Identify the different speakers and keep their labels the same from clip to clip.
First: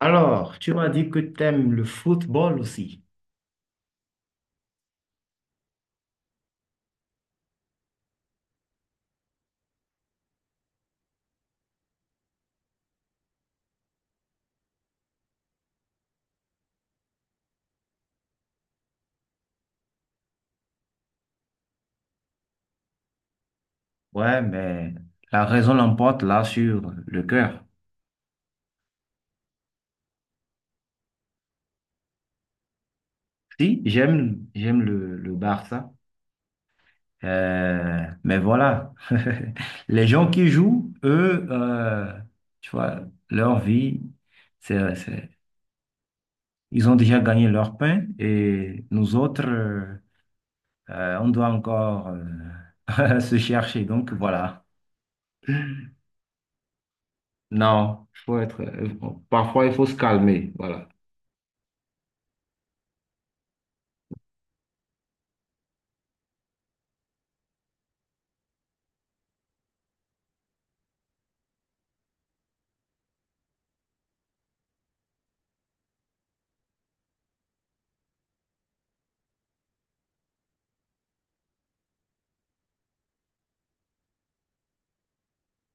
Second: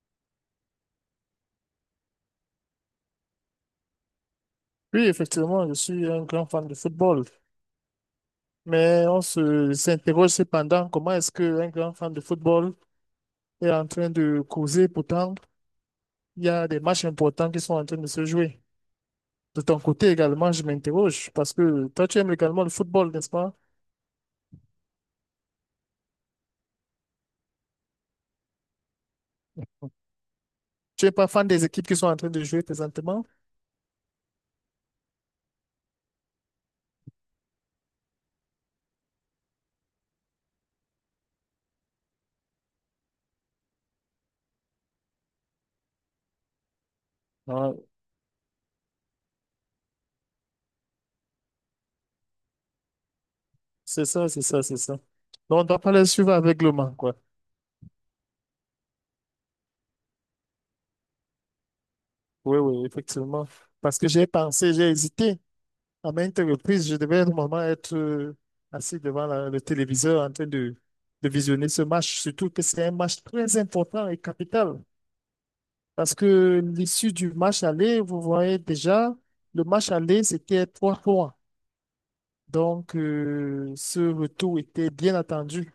Speaker 1: Alors, tu m'as dit que tu aimes le football aussi.
Speaker 2: Oui, effectivement, je suis un grand fan de football, mais on se s'interroge cependant comment est-ce qu'un grand fan de football est en train de causer, pourtant il y a des matchs importants qui sont en train de se jouer. De ton côté également, je m'interroge parce que toi, tu aimes également le football, n'est-ce pas?
Speaker 1: Ouais, mais la raison l'emporte là sur le cœur.
Speaker 2: Tu n'es pas fan des équipes qui sont en train de jouer présentement?
Speaker 1: Si, j'aime, j'aime le Barça. Mais voilà, les gens qui jouent, eux, tu vois, leur vie, c'est, c'est- ils ont déjà gagné
Speaker 2: Ah,
Speaker 1: leur pain et nous autres, on doit encore se chercher.
Speaker 2: c'est
Speaker 1: Donc
Speaker 2: ça, c'est ça,
Speaker 1: voilà.
Speaker 2: c'est ça. Non, on ne doit pas les suivre aveuglement, quoi.
Speaker 1: Non, faut être, parfois il faut se calmer. Voilà.
Speaker 2: Oui, oui, effectivement. Parce que j'ai pensé, j'ai hésité. À maintes reprises, je devais normalement être assis devant le téléviseur en train de visionner ce match, surtout que c'est un match très important et capital. Parce que l'issue du match aller, vous voyez déjà, le match aller, c'était trois points. Donc, ce retour était bien attendu.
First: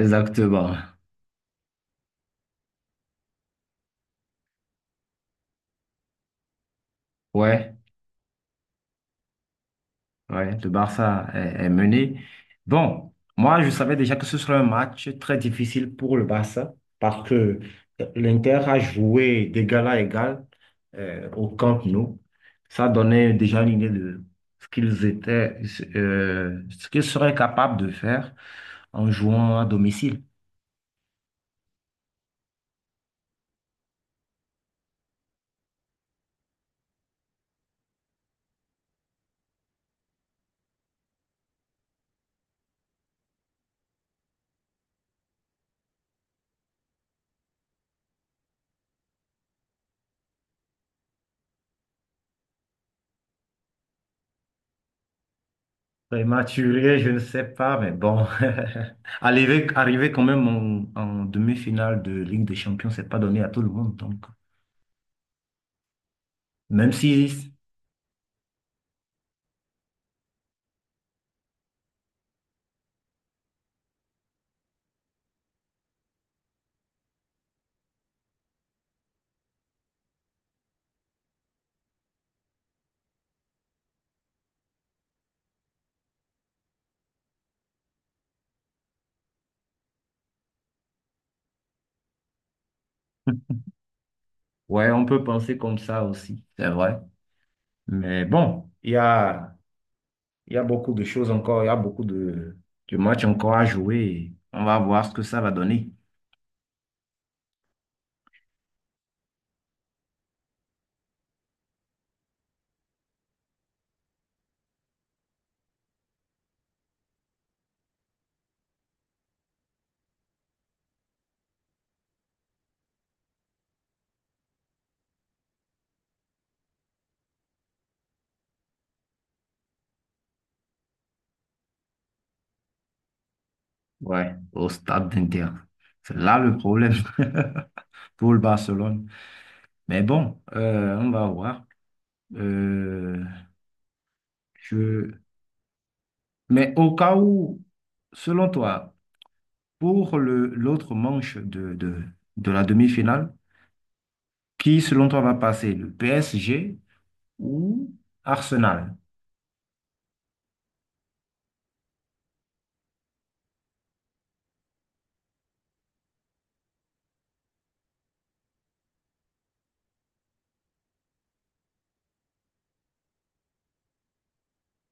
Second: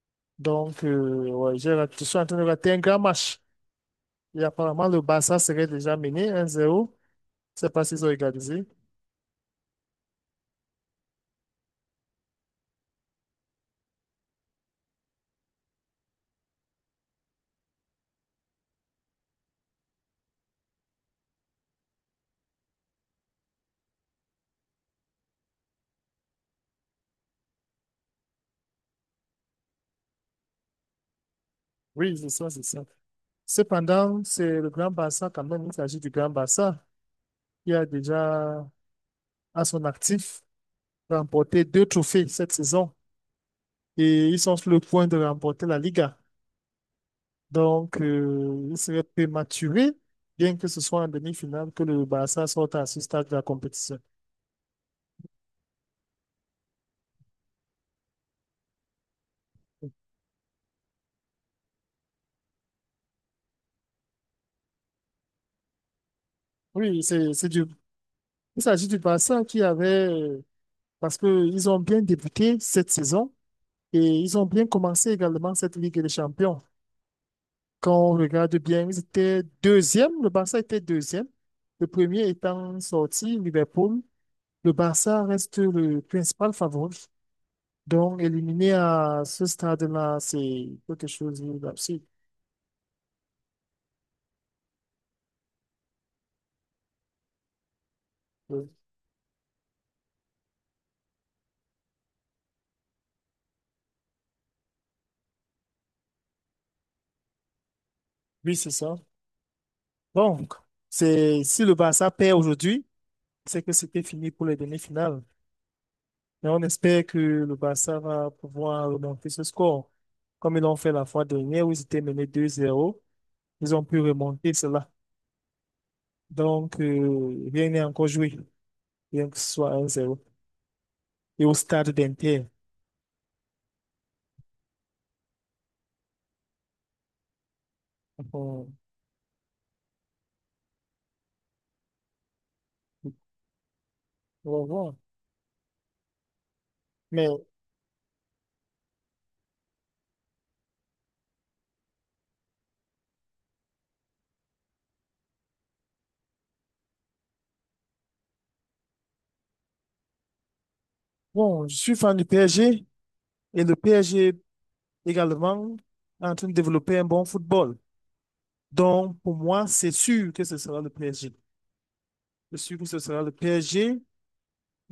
Speaker 1: Exactement.
Speaker 2: Donc, ouais, je suis en train de rater un grand match. Et apparemment, le Barça serait déjà mené 1-0. Je ne sais
Speaker 1: Ouais,
Speaker 2: pas s'ils ont égalisé.
Speaker 1: ouais, le Barça est mené. Bon, moi, je savais déjà que ce serait un match très difficile pour le Barça parce que l'Inter a joué d'égal à égal au Camp Nou. Ça donnait déjà une idée de ce qu'ils étaient, ce qu'ils seraient capables de faire en jouant à domicile.
Speaker 2: Oui, c'est ça, c'est ça. Cependant, c'est le Grand Barça quand même. Il s'agit du Grand Barça qui a déjà à son actif remporté deux trophées cette saison et ils sont sur le point de remporter la Liga. Donc, il serait prématuré, bien que ce soit en demi-finale, que le Barça sorte à ce stade de la compétition.
Speaker 1: Prématuré, je ne sais pas, mais bon. Arriver quand même en demi-finale de Ligue des Champions, c'est pas donné à tout le monde. Donc, même
Speaker 2: Oui, c'est
Speaker 1: si,
Speaker 2: du il s'agit du Barça qui avait, parce qu'ils ont bien débuté cette saison et ils ont bien commencé également cette Ligue des Champions. Quand on regarde bien, ils étaient deuxième, le Barça était deuxième, le premier étant sorti, Liverpool. Le Barça reste le principal favori. Donc, éliminé à ce stade-là, c'est quelque chose d'absurde.
Speaker 1: ouais, on peut penser comme ça aussi, c'est vrai. Mais bon, il y a beaucoup de choses encore, il y a beaucoup de matchs encore à jouer. Et on va voir ce que ça va donner.
Speaker 2: Oui, c'est ça. Donc, si le Barça perd aujourd'hui, c'est que c'était fini pour les demi-finales. Mais on espère que le Barça va pouvoir remonter ce score. Comme ils l'ont fait la fois dernière où ils étaient menés 2-0, ils ont pu remonter cela. Donc, rien n'est encore joué, bien que ce soit 1-0. Et au stade d'Inter,
Speaker 1: Ouais, au stade d'Inter. C'est là le problème pour le
Speaker 2: on
Speaker 1: Barcelone. Mais bon, on va voir. Euh,
Speaker 2: on va voir.
Speaker 1: je, Mais au cas
Speaker 2: Mais
Speaker 1: où, selon toi, pour l'autre manche de la demi-finale, qui selon toi va passer, le PSG ou Arsenal?
Speaker 2: bon, je suis fan du PSG et le PSG également est en train de développer un bon football. Donc, pour moi, c'est sûr que ce sera le PSG. Je suis sûr que ce sera le PSG.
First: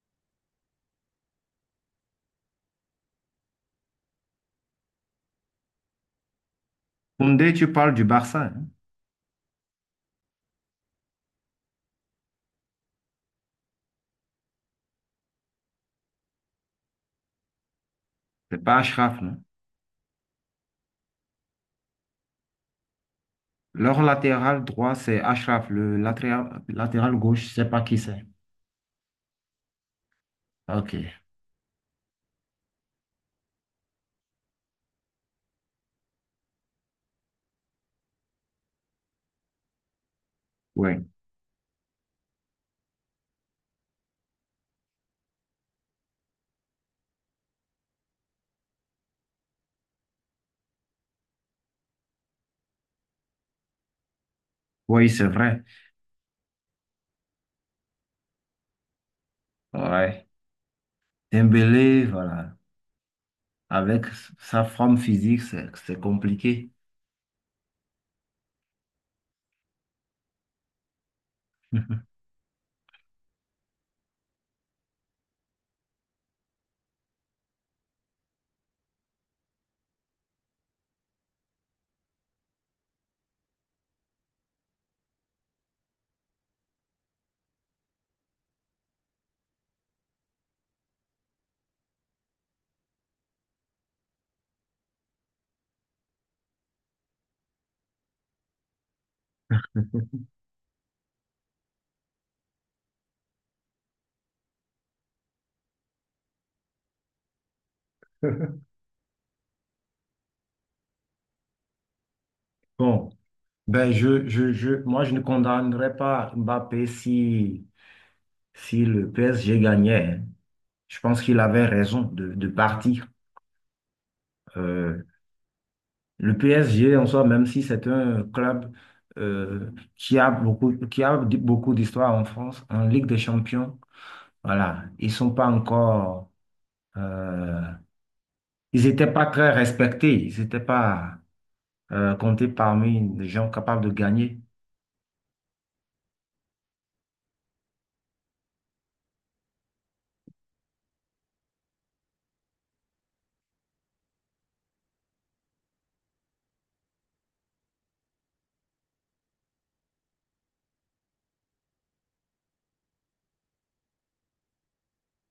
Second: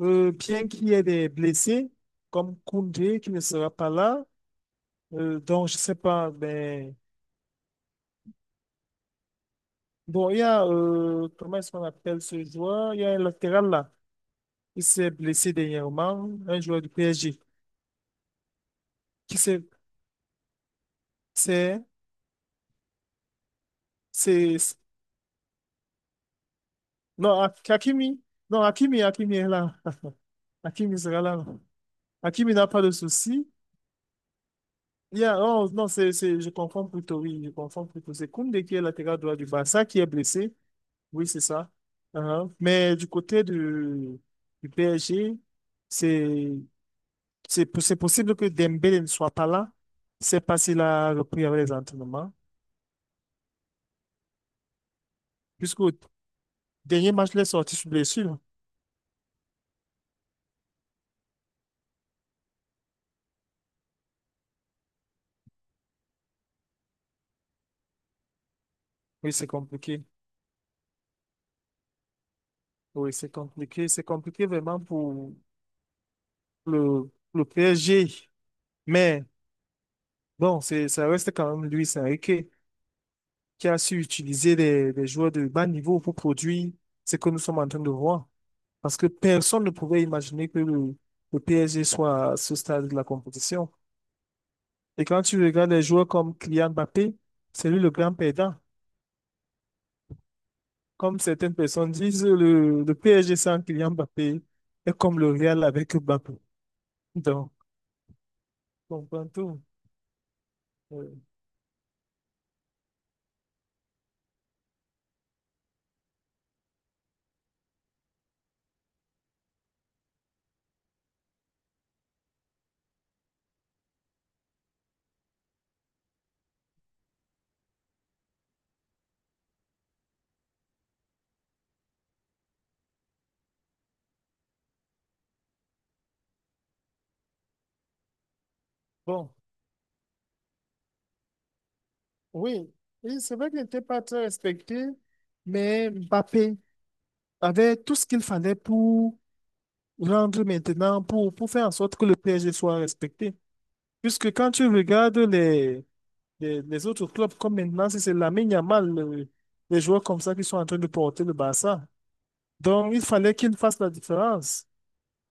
Speaker 2: Bien qu'il y ait des blessés, comme Koundé qui ne sera pas là, donc je sais pas, mais
Speaker 1: Koundé, tu parles du Barça, hein?
Speaker 2: bon, il y a, comment est-ce qu'on appelle ce joueur? Il y a un latéral là, il s'est blessé dernièrement, un joueur du PSG,
Speaker 1: C'est pas Achraf,
Speaker 2: qui
Speaker 1: non?
Speaker 2: s'est, c'est,
Speaker 1: Leur latéral
Speaker 2: c'est-
Speaker 1: droit, c'est Achraf. Le latéral
Speaker 2: non,
Speaker 1: gauche, je sais pas qui
Speaker 2: Hakimi,
Speaker 1: c'est.
Speaker 2: non, Hakimi est là,
Speaker 1: Ok,
Speaker 2: Hakimi sera là, Hakimi n'a pas de souci. Il y a, oh, non, je confonds plutôt, oui, je confonds plutôt, c'est Koundé qui est latéral droit du Barça qui est blessé.
Speaker 1: oui.
Speaker 2: Oui, c'est ça. Uhum. Mais du côté du PSG, c'est c'est possible que Dembélé ne soit pas là. C'est parce qu'il a repris avec les entraînements.
Speaker 1: Oui, c'est vrai.
Speaker 2: Puisqu'au dernier match, il est sorti sous blessure.
Speaker 1: Ouais. Dembélé, voilà. Avec sa forme physique, c'est compliqué.
Speaker 2: Oui, c'est compliqué. Oui, c'est compliqué. C'est compliqué vraiment pour le PSG. Mais bon, ça reste quand même Luis Enrique qui a su utiliser des joueurs de bas niveau pour produire ce que nous sommes en train de voir. Parce que personne ne pouvait imaginer que le PSG soit à ce stade de la compétition. Et quand tu regardes les joueurs comme Kylian Mbappé, c'est lui le grand perdant. Comme certaines personnes disent, le PSG sans Kylian Mbappé est comme le Real avec Mbappé. Donc, on comprend tout. Euh,
Speaker 1: Bon. Ben, moi, je ne condamnerais pas Mbappé si, si le PSG gagnait, hein. Je pense qu'il avait raison de partir. Euh, le PSG, en soi, même si c'est un club qui a beaucoup, beaucoup d'histoire en France, en Ligue des Champions, voilà, ils sont pas encore, euh, ils n'étaient pas
Speaker 2: Bon,
Speaker 1: très respectés, ils n'étaient pas comptés
Speaker 2: oui,
Speaker 1: parmi
Speaker 2: oui,
Speaker 1: les
Speaker 2: c'est
Speaker 1: gens
Speaker 2: vrai qu'il n'était
Speaker 1: capables de
Speaker 2: pas très
Speaker 1: gagner.
Speaker 2: respecté, mais Mbappé avait tout ce qu'il fallait pour rendre maintenant, pour faire en sorte que le PSG soit respecté. Puisque quand tu regardes les autres clubs, comme maintenant, si c'est Lamine Yamal, les joueurs comme ça qui sont en train de porter le Barça. Donc, il fallait qu'il fasse la différence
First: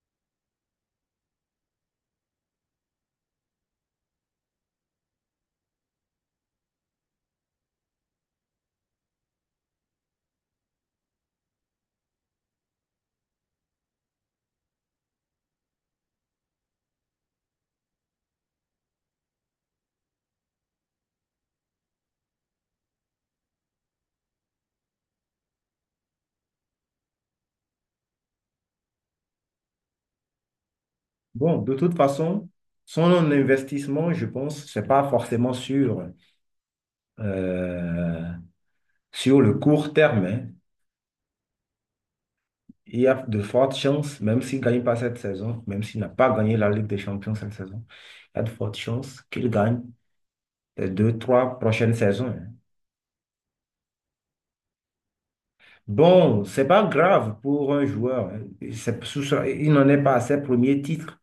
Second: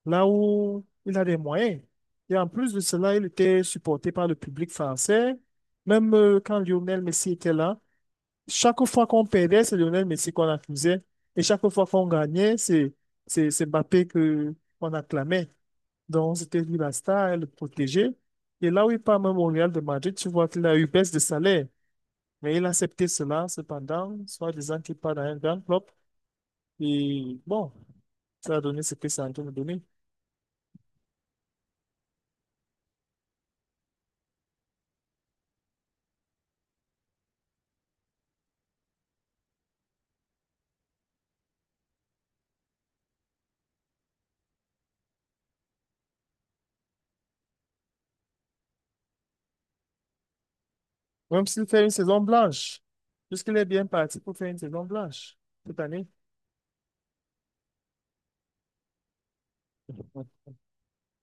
Speaker 2: là où il a des moyens. Et en plus de cela, il était supporté par le public français. Même quand Lionel Messi était là, chaque fois qu'on perdait, c'est Lionel Messi qu'on accusait. Et chaque fois qu'on gagnait, c'est Mbappé que qu'on acclamait. Donc, c'était lui la star, le protégé. Et là où il part même au Real de Madrid, tu vois qu'il a eu baisse de salaire. Mais il a accepté cela, cependant, soit disant qu'il part dans un grand club. Et bon, ça a donné ce que ça a en train de donner.
Speaker 1: Bon, de toute façon, son investissement, je pense, c'est pas forcément sur, euh, sur le court terme, hein. Il y a de fortes chances, même s'il ne gagne pas cette saison, même s'il n'a pas gagné la Ligue des Champions cette saison, il y a de fortes chances qu'il gagne les deux,
Speaker 2: Même
Speaker 1: trois
Speaker 2: s'il fait une
Speaker 1: prochaines
Speaker 2: saison
Speaker 1: saisons, hein.
Speaker 2: blanche, puisqu'il est bien parti pour faire une saison blanche cette année.
Speaker 1: Bon, c'est pas grave pour un joueur, hein. Il n'en est pas à ses premiers titres.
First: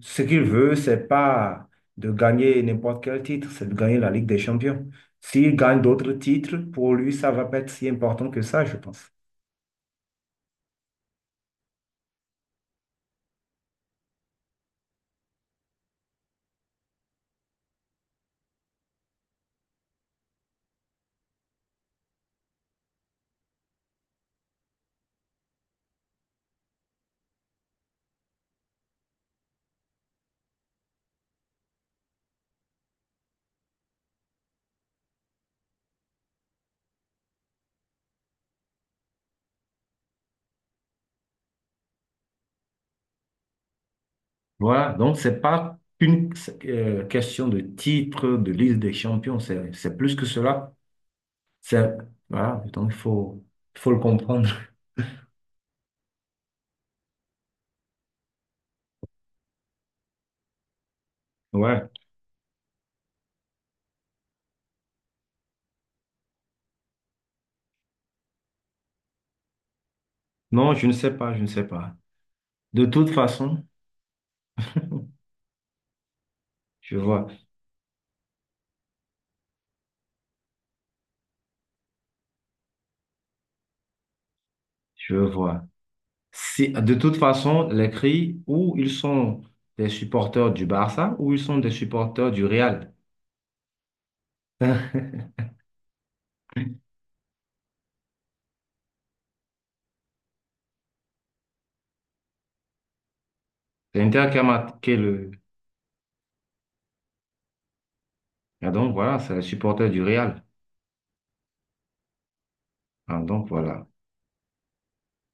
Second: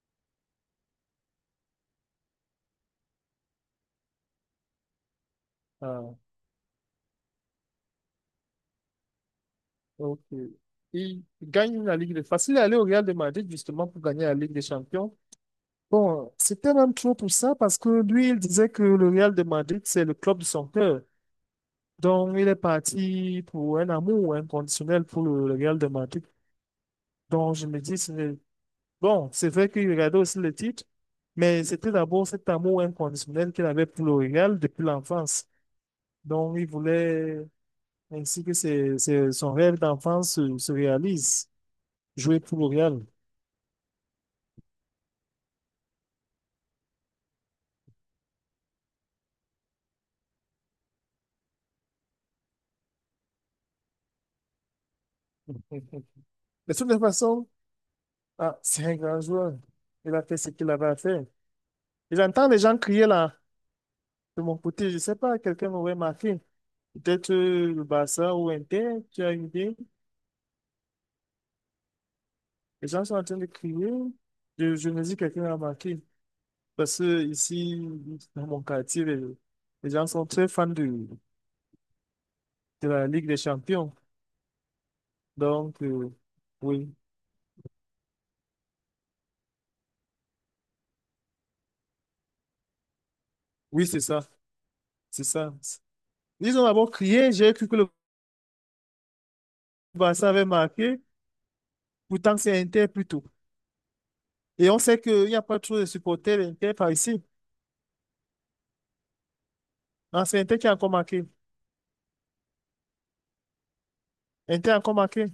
Speaker 1: Ce qu'il veut, c'est pas de gagner n'importe quel titre, c'est de gagner la Ligue des Champions. S'il gagne d'autres
Speaker 2: Ah,
Speaker 1: titres, pour lui, ça va pas être si important que ça, je pense.
Speaker 2: ok. Il gagne la Ligue des Facile à aller au Real de Madrid justement pour gagner la Ligue des Champions. Bon, c'était même trop pour ça parce que lui, il disait que le Real de Madrid, c'est le club de son cœur. Donc, il est parti pour un amour inconditionnel pour le Real de Madrid. Donc, je me dis, bon, c'est vrai qu'il regardait aussi le titre, mais c'était d'abord cet amour inconditionnel qu'il avait pour le Real depuis l'enfance. Donc, il voulait ainsi que son rêve d'enfance se réalise. Jouer pour le Real.
Speaker 1: Voilà, donc c'est pas qu'une question de titre, de liste des champions, c'est plus que cela. C'est, voilà, donc il faut le comprendre.
Speaker 2: Mais De toutes les façons, ah, c'est un grand joueur. Il a fait ce qu'il avait à faire.
Speaker 1: Ouais.
Speaker 2: Et j'entends les gens crier là, de mon côté. Je ne sais pas, quelqu'un m'aurait marqué. Peut-être le Barça ou Inter, tu as une idée.
Speaker 1: Non, je ne sais pas, je ne sais pas. De
Speaker 2: Les gens
Speaker 1: toute
Speaker 2: sont en train de
Speaker 1: façon,
Speaker 2: crier. Je me dis quelqu'un a marqué.
Speaker 1: je
Speaker 2: Parce que
Speaker 1: vois,
Speaker 2: ici, dans mon quartier, les gens sont très fans de la Ligue des Champions.
Speaker 1: je vois.
Speaker 2: Donc,
Speaker 1: Si,
Speaker 2: oui,
Speaker 1: de toute façon, les cris, ou ils sont des supporters du Barça, ou ils sont des supporters du Real.
Speaker 2: oui, c'est ça. C'est
Speaker 1: C'est
Speaker 2: ça. Ils ont d'abord crié, j'ai cru que le Barça avait marqué. Pourtant, c'est Inter plutôt.
Speaker 1: Inter qui a
Speaker 2: Et on
Speaker 1: marqué
Speaker 2: sait qu'il
Speaker 1: le...
Speaker 2: n'y a pas trop de supporters Inter par ici.
Speaker 1: Ah, donc voilà, c'est les supporters du
Speaker 2: Non, c'est
Speaker 1: Real.
Speaker 2: Inter qui a encore marqué.
Speaker 1: Ah, donc voilà.
Speaker 2: Inter a encore marqué.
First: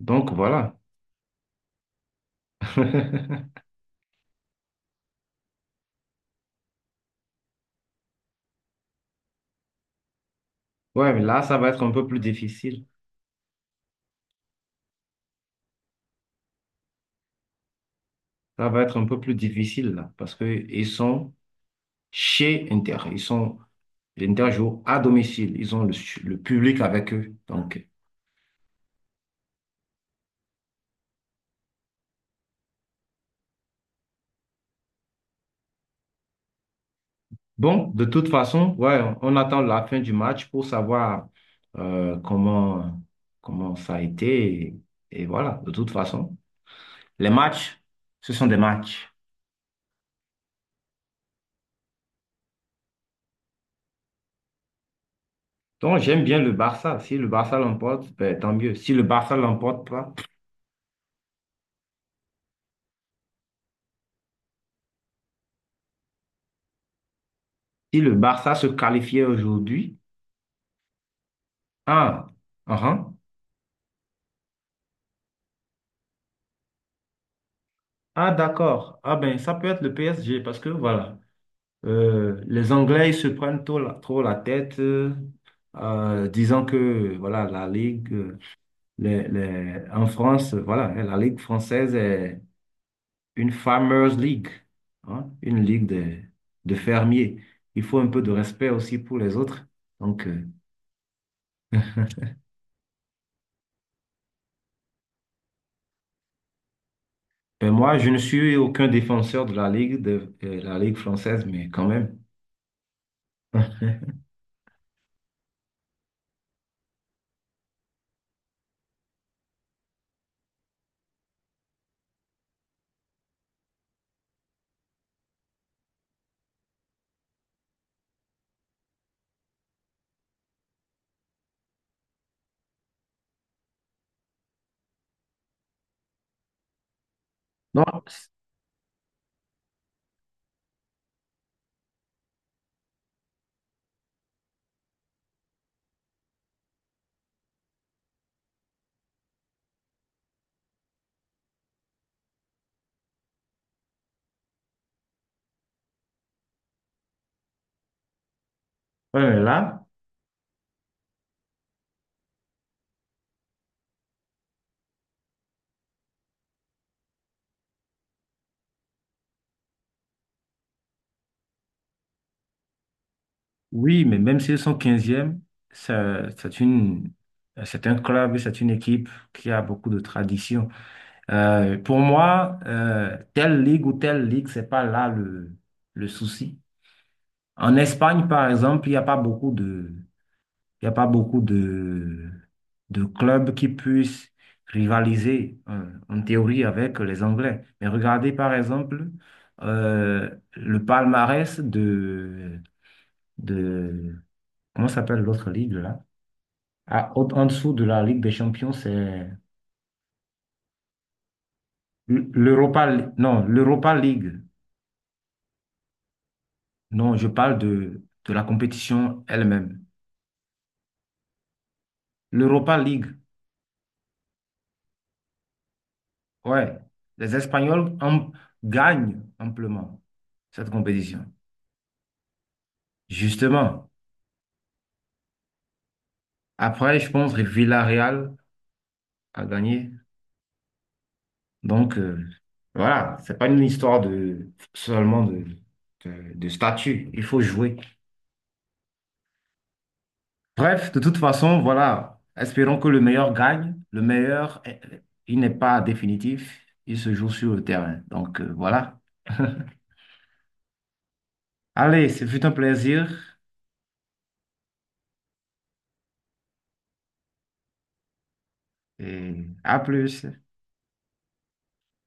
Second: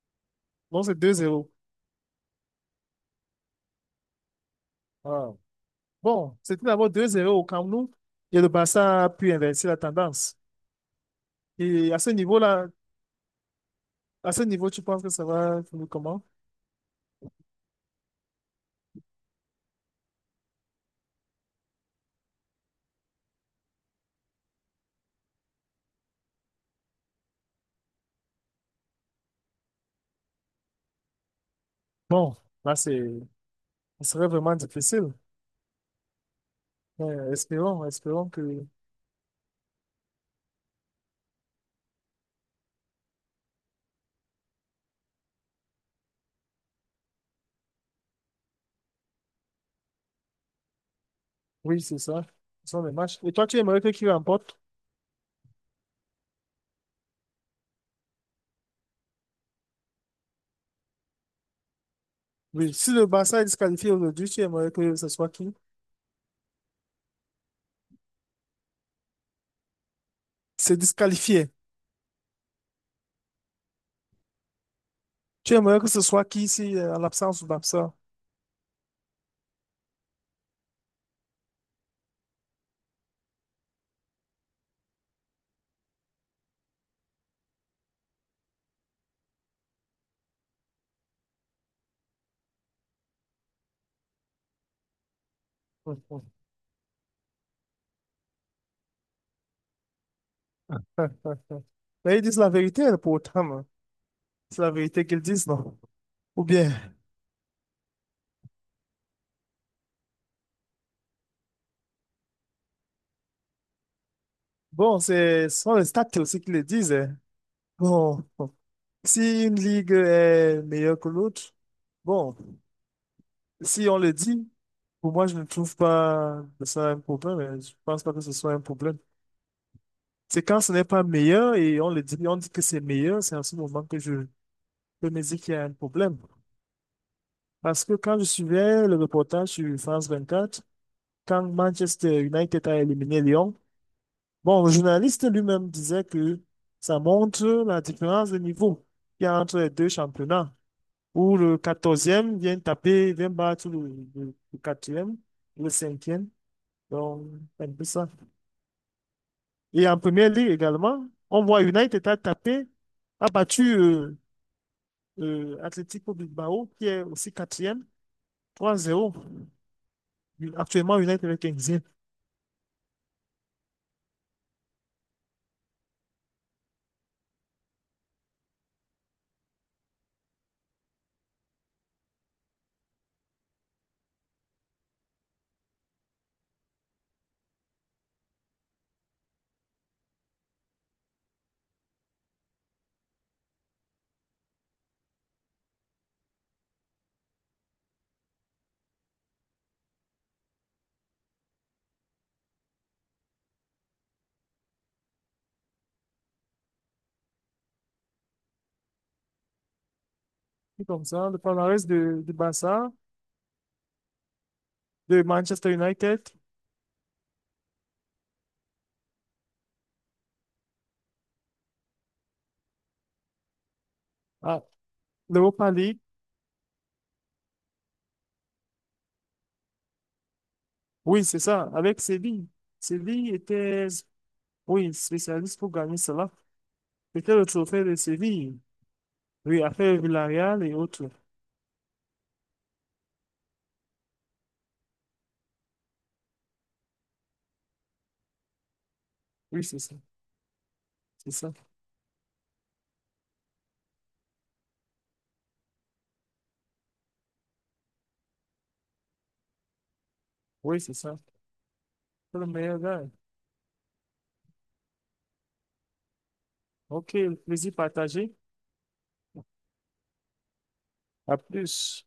Speaker 1: Donc voilà.
Speaker 2: Donc, c'est 2-0. Ah. Bon, c'était d'abord 2-0 au Camp Nou. Et le Barça a pu inverser la tendance.
Speaker 1: Ouais, mais là, ça va être un
Speaker 2: Et à
Speaker 1: peu
Speaker 2: ce
Speaker 1: plus
Speaker 2: niveau-là,
Speaker 1: difficile.
Speaker 2: à ce niveau, tu penses que ça va finir comment?
Speaker 1: Ça va être un peu plus difficile, là, parce que ils sont chez Inter. Ils sont... L'Inter joue à domicile. Ils ont le public avec eux. Donc,
Speaker 2: Bon, là, ce serait vraiment difficile. Espérons,
Speaker 1: bon, de toute
Speaker 2: espérons que,
Speaker 1: façon, ouais, on attend la fin du match pour savoir euh, comment, comment ça a été. Et voilà, de toute façon, les matchs, ce sont des matchs.
Speaker 2: oui, c'est ça. Ce sont les matchs. Et toi, tu aimerais que qui remporte?
Speaker 1: Donc, j'aime bien le Barça. Si le Barça l'emporte, ben, tant mieux. Si le Barça l'emporte pas,
Speaker 2: Oui, si le Barça est disqualifié aujourd'hui, tu aimerais que ce soit qui?
Speaker 1: si le Barça se qualifiait aujourd'hui,
Speaker 2: C'est disqualifié.
Speaker 1: ah, ah, ah,
Speaker 2: Tu aimerais que ce soit qui ici, en l'absence ou l'absent?
Speaker 1: ah, d'accord. Ah ben, ça peut être le PSG parce que voilà, les Anglais ils se prennent trop la tête, disant que voilà la Ligue. En France, voilà, la Ligue française est une Farmers League, hein, une ligue de fermiers. Il faut un peu de respect aussi pour les autres. Donc,
Speaker 2: Mais ils disent la vérité, hein, pour hein. C'est la vérité qu'ils disent, non? Ou bien,
Speaker 1: ben moi, je ne suis aucun défenseur de, la Ligue française, mais quand même.
Speaker 2: bon, ce sont les stats aussi qui le disent, hein. Bon, si une ligue est meilleure que l'autre, bon. Si on le dit, pour moi, je ne trouve pas que ça un problème. Je pense pas que ce soit un problème. C'est quand ce n'est pas meilleur et on le dit, on dit que c'est meilleur, c'est en ce moment que je peux me dire qu'il y a un problème.
Speaker 1: Non,
Speaker 2: Parce que quand je
Speaker 1: c'est-
Speaker 2: suivais le reportage sur France 24 quand Manchester United a éliminé Lyon, bon, le journaliste lui-même disait que ça montre la différence de niveau qu'il y a entre les deux championnats, où le 14e vient taper, vient battre le 4, le 5. Donc, c'est un peu ça.
Speaker 1: ouais, mais là,
Speaker 2: Et en première ligue également, on voit United a tapé, a battu Atlético Bilbao, qui est aussi quatrième, 3-0. Actuellement, United est 15e.
Speaker 1: Oui, mais même s'ils sont 15, c'est une, c'est un club, c'est une équipe qui a beaucoup de tradition. Pour moi, telle ligue ou telle ligue, c'est pas là le souci. En Espagne, par exemple, il y a pas beaucoup de clubs qui puissent rivaliser hein, en théorie avec les Anglais. Mais regardez, par exemple, le palmarès de, comment s'appelle l'autre ligue là? Ah, en dessous de la Ligue des Champions, c'est
Speaker 2: C'est comme ça, le palmarès de Barça,
Speaker 1: l'Europa, non, l'Europa League.
Speaker 2: de Manchester United
Speaker 1: Non, je parle de la compétition elle-même. L'Europa League,
Speaker 2: à l'Europa League.
Speaker 1: ouais. Les Espagnols am- Gagnent amplement cette compétition.
Speaker 2: Oui, c'est ça, avec Séville. Séville était,
Speaker 1: Justement.
Speaker 2: oui, spécialiste pour gagner cela.
Speaker 1: Après, je pense
Speaker 2: C'était
Speaker 1: que
Speaker 2: le trophée de
Speaker 1: Villarreal
Speaker 2: Séville.
Speaker 1: a
Speaker 2: Oui,
Speaker 1: gagné.
Speaker 2: après Villarreal et autres.
Speaker 1: Donc, voilà, c'est pas une histoire de seulement de statut. Il faut jouer.
Speaker 2: Oui, c'est ça.
Speaker 1: Bref, de toute
Speaker 2: C'est ça.
Speaker 1: façon, voilà. Espérons que le meilleur gagne. Le meilleur, eh, il n'est pas définitif. Il se joue sur le terrain. Donc, voilà.
Speaker 2: Oui, c'est ça.
Speaker 1: Allez, ce
Speaker 2: C'est
Speaker 1: fut
Speaker 2: le
Speaker 1: un
Speaker 2: meilleur gars.
Speaker 1: plaisir
Speaker 2: Ok, plaisir partagé.
Speaker 1: et à plus.
Speaker 2: À plus.